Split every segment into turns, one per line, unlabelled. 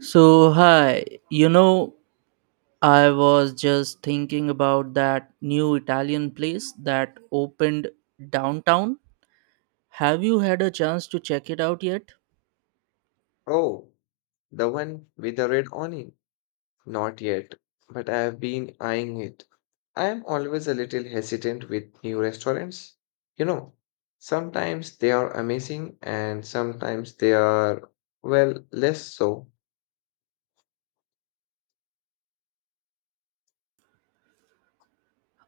So, hi, you know, I was just thinking about that new Italian place that opened downtown. Have you had a chance to check it out yet?
Oh, the one with the red awning? Not yet, but I have been eyeing it. I am always a little hesitant with new restaurants. You know, sometimes they are amazing and sometimes they are, well, less so.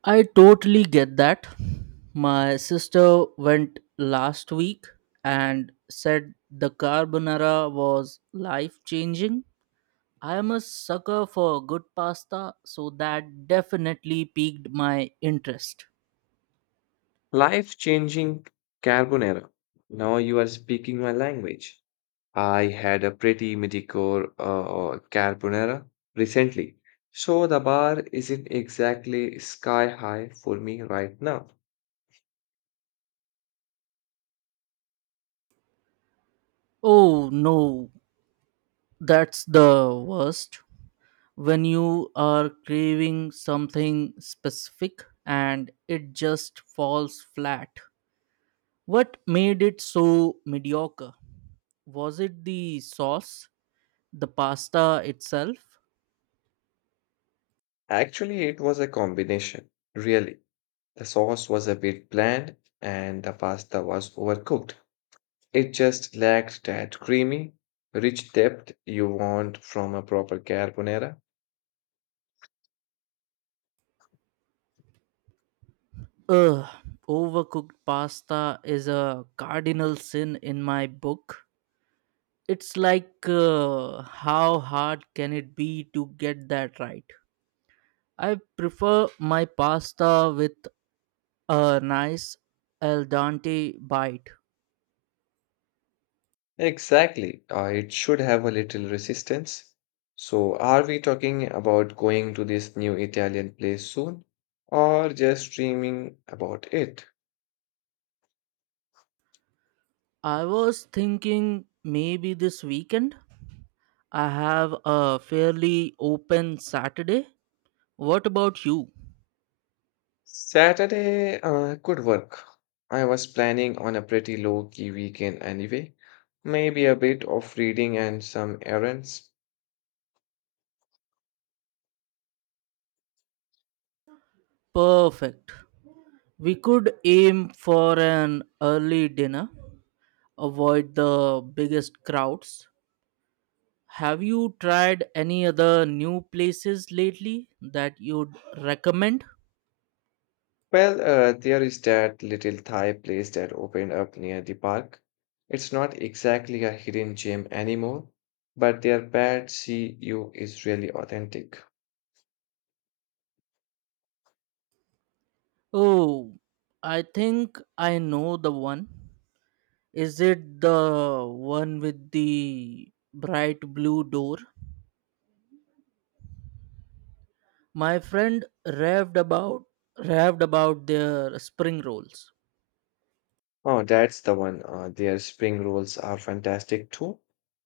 I totally get that. My sister went last week and said the carbonara was life changing. I am a sucker for good pasta, so that definitely piqued my interest.
Life-changing carbonara. Now you are speaking my language. I had a pretty mediocre carbonara recently, so the bar isn't exactly sky high for me right now.
Oh no, that's the worst. When you are craving something specific and it just falls flat. What made it so mediocre? Was it the sauce? The pasta itself?
Actually, it was a combination, really. The sauce was a bit bland and the pasta was overcooked. It just lacked that creamy, rich depth you want from a proper carbonara.
Ugh, overcooked pasta is a cardinal sin in my book. It's like, how hard can it be to get that right? I prefer my pasta with a nice al dente bite.
Exactly. It should have a little resistance. So, are we talking about going to this new Italian place soon or just dreaming about it?
I was thinking maybe this weekend I have a fairly open Saturday. What about you?
Saturday could work. I was planning on a pretty low-key weekend anyway. Maybe a bit of reading and some errands.
Perfect. We could aim for an early dinner, avoid the biggest crowds. Have you tried any other new places lately that you'd recommend?
Well, there is that little Thai place that opened up near the park. It's not exactly a hidden gem anymore, but their pad see you is really authentic.
Oh, I think I know the one. Is it the one with the bright blue door? My friend raved about their spring rolls.
Oh, that's the one. Their spring rolls are fantastic too.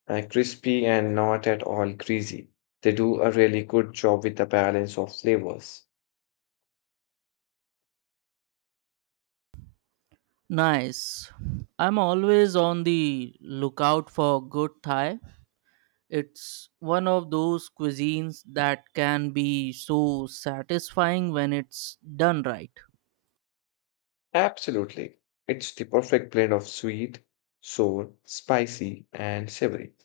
Crispy and not at all greasy. They do a really good job with the balance of flavors.
Nice. I'm always on the lookout for good Thai. It's one of those cuisines that can be so satisfying when it's done right.
Absolutely. It's the perfect blend of sweet, sour, spicy, and savory.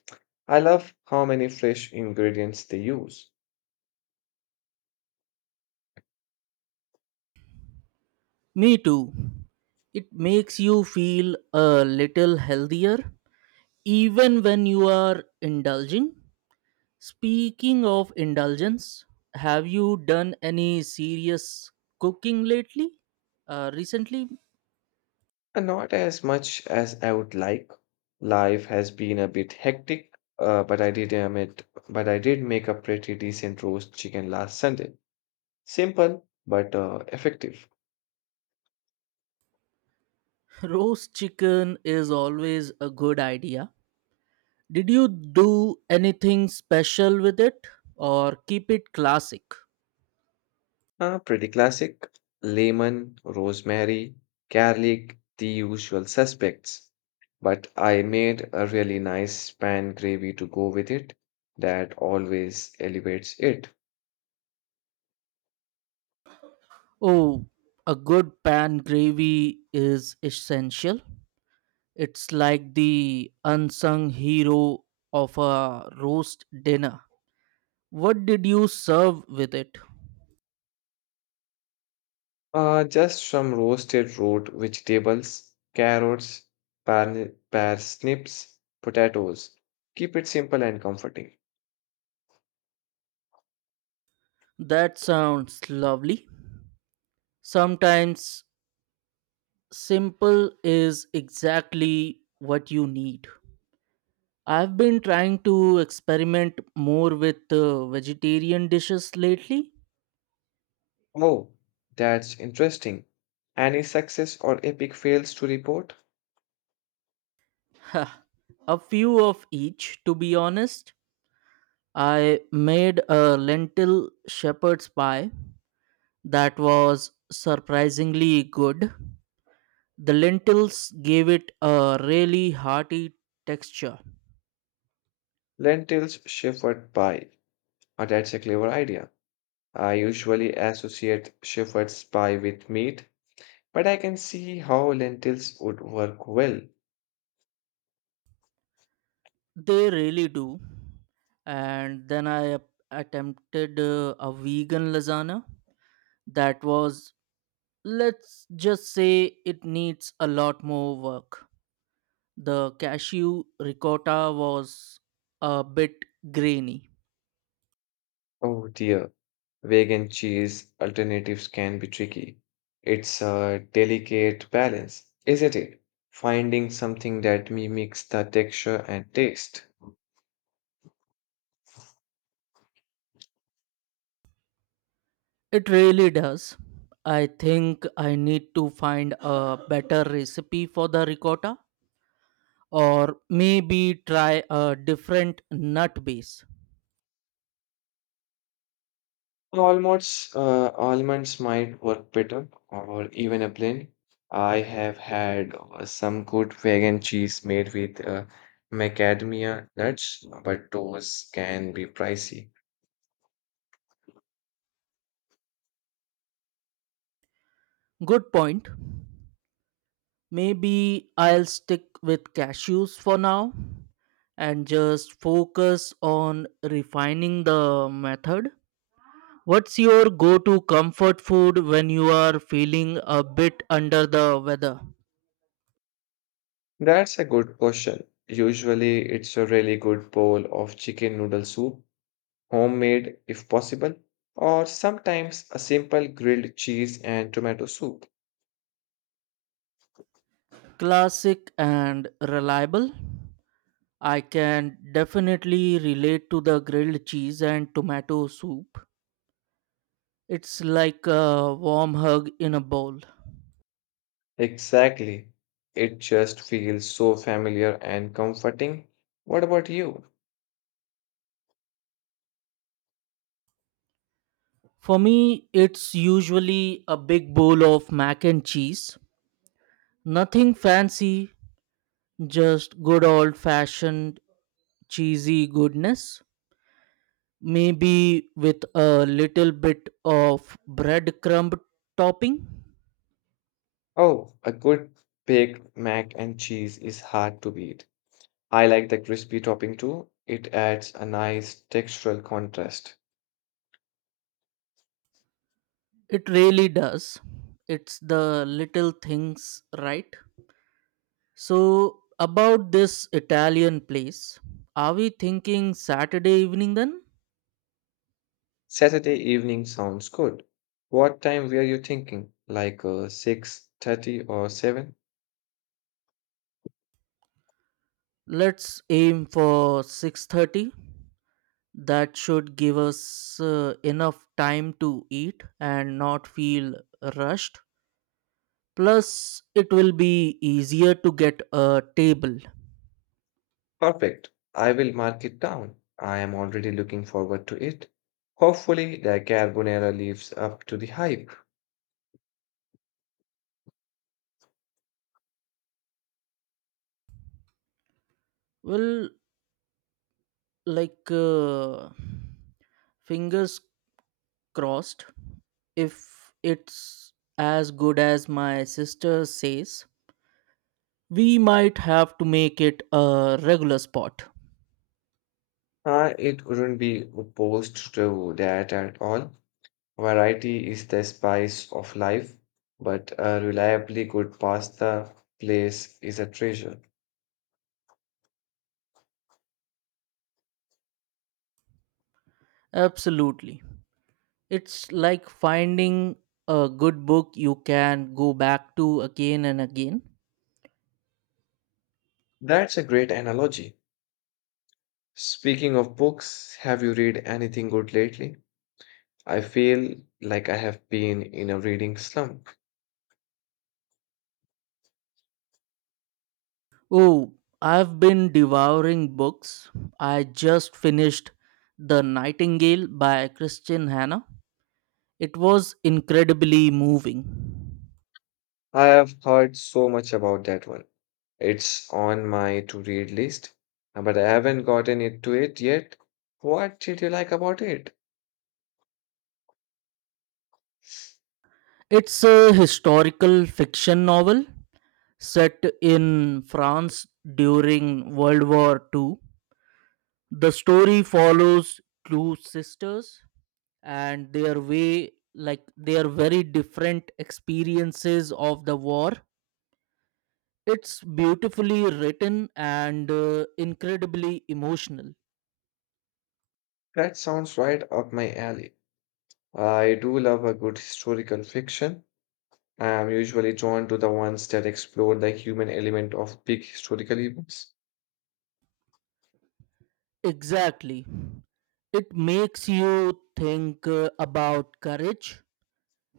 I love how many fresh ingredients they use.
Me too. It makes you feel a little healthier even when you are indulging. Speaking of indulgence, have you done any serious cooking lately? Recently,
And not as much as I would like. Life has been a bit hectic, uh, but I did admit, but I did make a pretty decent roast chicken last Sunday. Simple but effective.
roast chicken is always a good idea. Did you do anything special with it or keep it classic?
Pretty classic. Lemon, rosemary, garlic, the usual suspects. But I made a really nice span gravy to go with it that always elevates it.
Oh, a good pan gravy is essential. It's like the unsung hero of a roast dinner. What did you serve with it?
Just some roasted root vegetables, carrots, parsnips, potatoes. Keep it simple and comforting.
That sounds lovely. Sometimes simple is exactly what you need. I've been trying to experiment more with vegetarian dishes lately.
Oh, that's interesting. Any success or epic fails to report?
Ha, a few of each, to be honest. I made a lentil shepherd's pie that was surprisingly good. The lentils gave it a really hearty texture.
Lentils shepherd pie. Oh, that's a clever idea. I usually associate shepherd's pie with meat, but I can see how lentils would work well.
They really do. And then attempted a vegan lasagna that was, let's just say, it needs a lot more work. The cashew ricotta was a bit grainy.
Oh dear, vegan cheese alternatives can be tricky. It's a delicate balance, isn't it? Finding something that mimics the texture and taste.
It really does. I think I need to find a better recipe for the ricotta or maybe try a different nut base.
Almonds might work better, or even a blend. I have had some good vegan cheese made with macadamia nuts, but those can be pricey.
Good point. Maybe I'll stick with cashews for now and just focus on refining the method. What's your go to comfort food when you are feeling a bit under the weather?
That's a good question. Usually, it's a really good bowl of chicken noodle soup. Homemade if possible, or sometimes a simple grilled cheese and tomato soup.
Classic and reliable. I can definitely relate to the grilled cheese and tomato soup. It's like a warm hug in a bowl.
Exactly. It just feels so familiar and comforting. What about you?
For me, it's usually a big bowl of mac and cheese. Nothing fancy, just good old fashioned cheesy goodness. Maybe with a little bit of breadcrumb topping.
Oh, a good baked mac and cheese is hard to beat. I like the crispy topping too. It adds a nice textural contrast.
It really does. It's the little things, right? So, about this Italian place, are we thinking Saturday evening then?
Saturday evening sounds good. What time were you thinking? Like 6:30 or 7?
Let's aim for 6:30. That should give us enough time to eat and not feel rushed. Plus it will be easier to get a table.
Perfect. I will mark it down. I am already looking forward to it. Hopefully, the carbonara lives up to the hype.
Well, like fingers crossed if it's as good as my sister says, we might have to make it a regular spot.
It wouldn't be opposed to that at all. Variety is the spice of life, but a reliably good pasta place is a treasure.
Absolutely. It's like finding a good book you can go back to again and again.
That's a great analogy. Speaking of books, have you read anything good lately? I feel like I have been in a reading slump.
Oh, I've been devouring books. I just finished The Nightingale by Christian Hannah. It was incredibly moving.
I have heard so much about that one. It's on my to read list, but I haven't gotten it to it yet. What did you like about it?
It's a historical fiction novel set in France during World War Two. The story follows two sisters and their way like their very different experiences of the war. It's beautifully written and incredibly emotional.
That sounds right up my alley. I do love a good historical fiction. I am usually drawn to the ones that explore the human element of big historical events.
Exactly. It makes you think about courage,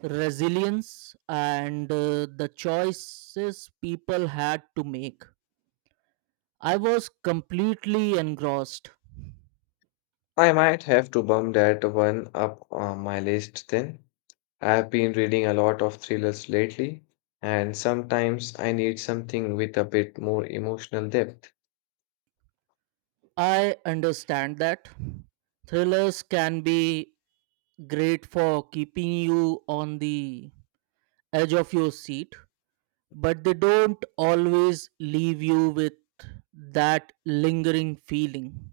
resilience, and the choices people had to make. I was completely engrossed.
I might have to bump that one up on my list then. I've been reading a lot of thrillers lately, and sometimes I need something with a bit more emotional depth.
I understand that thrillers can be great for keeping you on the edge of your seat, but they don't always leave you with that lingering feeling.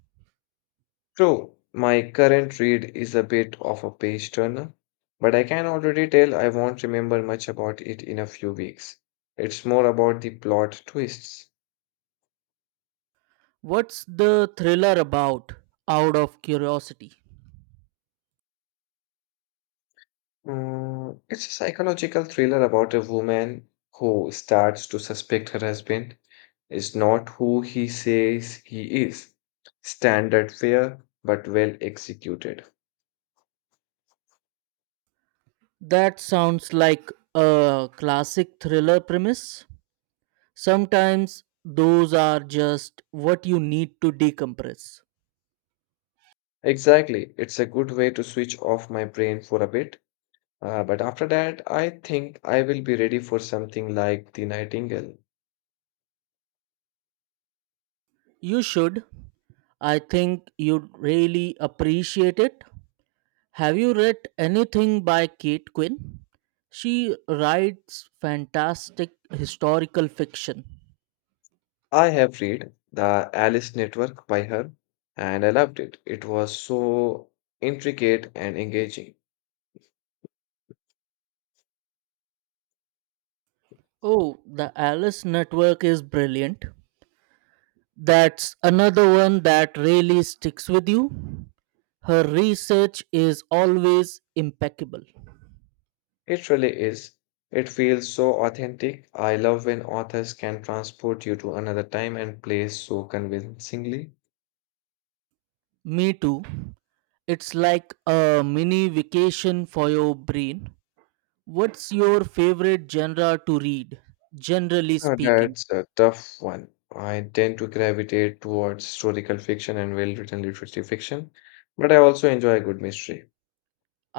True, my current read is a bit of a page turner, but I can already tell I won't remember much about it in a few weeks. It's more about the plot twists.
What's the thriller about, out of curiosity?
It's a psychological thriller about a woman who starts to suspect her husband is not who he says he is. Standard fare, but well executed.
That sounds like a classic thriller premise. Sometimes those are just what you need to decompress.
Exactly. It's a good way to switch off my brain for a bit. But after that, I think I will be ready for something like The Nightingale.
You should. I think you'd really appreciate it. Have you read anything by Kate Quinn? She writes fantastic historical fiction.
I have read The Alice Network by her, and I loved it. It was so intricate and engaging.
Oh, the Alice Network is brilliant. That's another one that really sticks with you. Her research is always impeccable.
It really is. It feels so authentic. I love when authors can transport you to another time and place so convincingly.
Me too. It's like a mini vacation for your brain. What's your favorite genre to read, generally
Uh,
speaking?
that's a tough one. I tend to gravitate towards historical fiction and well-written literary fiction, but I also enjoy a good mystery.